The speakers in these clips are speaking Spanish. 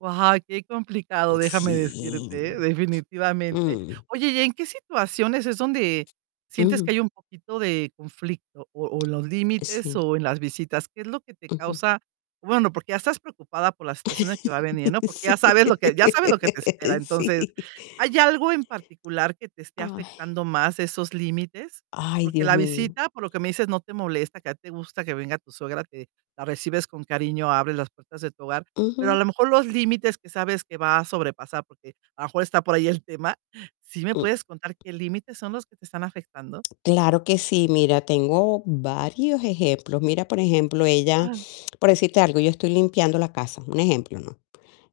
Guau, qué complicado, déjame Sí. decirte, ¿eh?, definitivamente. Mm. Oye, ¿y en qué situaciones es donde sientes que Ujú. hay un poquito de conflicto o o en los límites Sí. o en las visitas? ¿Qué es lo que te Ujú. causa? Bueno, porque ya estás preocupada por la situación de que va a venir, ¿no? Porque Sí, ya sabes lo que ya sabes lo que te espera. Entonces, sí. ¿hay algo en particular que te esté Ay. afectando más esos límites? Ay, Porque Dios la mío. visita, por lo que me dices, no te molesta, que a ti te gusta que venga tu suegra, te la recibes con cariño, abres las puertas de tu hogar, pero a lo Ujú. mejor los límites que sabes que va a sobrepasar, porque a lo mejor está por ahí el tema. ¿Sí me Mm. puedes contar qué límites son los que te están afectando? Claro que sí. Mira, tengo varios ejemplos. Mira, por ejemplo, ella, Ajá. por decirte algo, yo estoy limpiando la casa, un ejemplo, ¿no?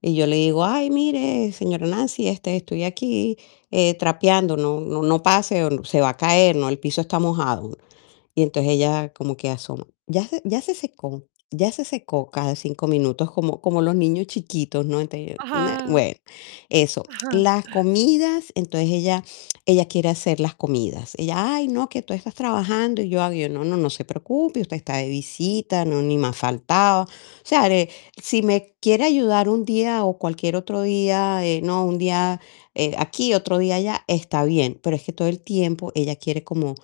Y yo le digo: "Ay, mire, señora Nancy, este, estoy aquí, eh, trapeando. No no no pase o se va a caer, ¿no? El piso está mojado". Y entonces ella como que asoma: "Ya se ya se secó ya se secó", cada 5 minutos, como como los niños chiquitos, ¿no? Entonces yo nah, Ajá. bueno, eso. Ajá. Las comidas, entonces ella ella quiere hacer las comidas. Ella: "Ay, no, que tú estás trabajando" y yo: "Ay, no, no, no se preocupe, usted está de visita, no, ni más faltaba". O sea, eh, si me quiere ayudar un día o cualquier otro día, eh, ¿no? Un día, eh, aquí, otro día allá, está bien, pero es que todo el tiempo ella quiere como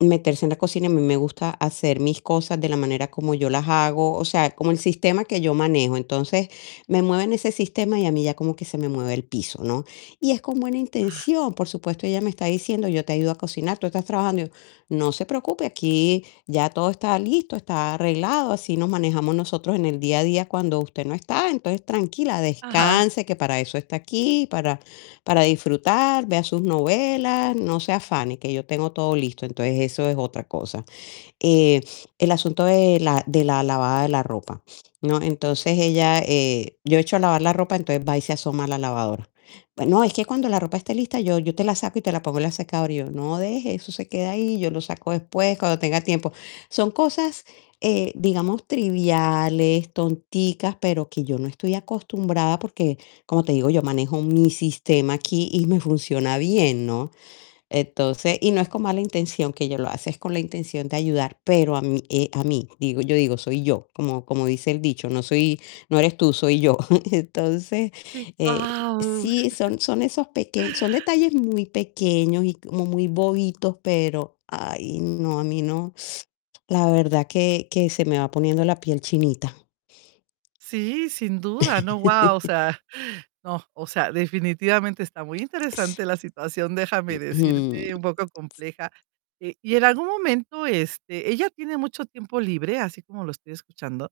meterse en la cocina y a mí me gusta hacer mis cosas de la manera como yo las hago, o sea, como el sistema que yo manejo. Entonces, me mueven ese sistema y a mí ya como que se me mueve el piso, ¿no? Y es con buena Ah. intención, por supuesto. Ella me está diciendo: "Yo te ayudo a cocinar, tú estás trabajando". Y yo: "No se preocupe, aquí ya todo está listo, está arreglado. Así nos manejamos nosotros en el día a día cuando usted no está. Entonces, tranquila, Ajá. descanse, que para eso está aquí, para para disfrutar, vea sus novelas, no se afane, que yo tengo todo listo". Entonces eso es otra cosa. Eh, el asunto de la de la lavada de la ropa, ¿no? Entonces ella, eh, yo echo a lavar la ropa, entonces va y se asoma a la lavadora: "Bueno, es que cuando la ropa esté lista, yo yo te la saco y te la pongo en la secadora". Y yo: "No, deje, eso se queda ahí, yo lo saco después cuando tenga tiempo". Son cosas, eh, digamos triviales, tonticas, pero que yo no estoy acostumbrada, porque, como te digo, yo manejo mi sistema aquí y me funciona bien, ¿no? Entonces y no es con mala intención que ella lo hace, es con la intención de ayudar, pero a mí eh, a mí. Digo, yo digo soy yo, como como dice el dicho: "No soy no eres tú, soy yo". Entonces, Sí. eh, Guau. sí, son son esos peque son detalles muy pequeños y como muy bobitos, pero ay, no, a mí no la verdad que que se me va poniendo la piel chinita. Sí, sin duda, ¿no? Guau. O sea, no, o sea, definitivamente está muy S interesante la situación, déjame Mm. decirte, un poco compleja. Eh, y en algún momento, este, ¿ella tiene mucho tiempo libre, así como lo estoy escuchando?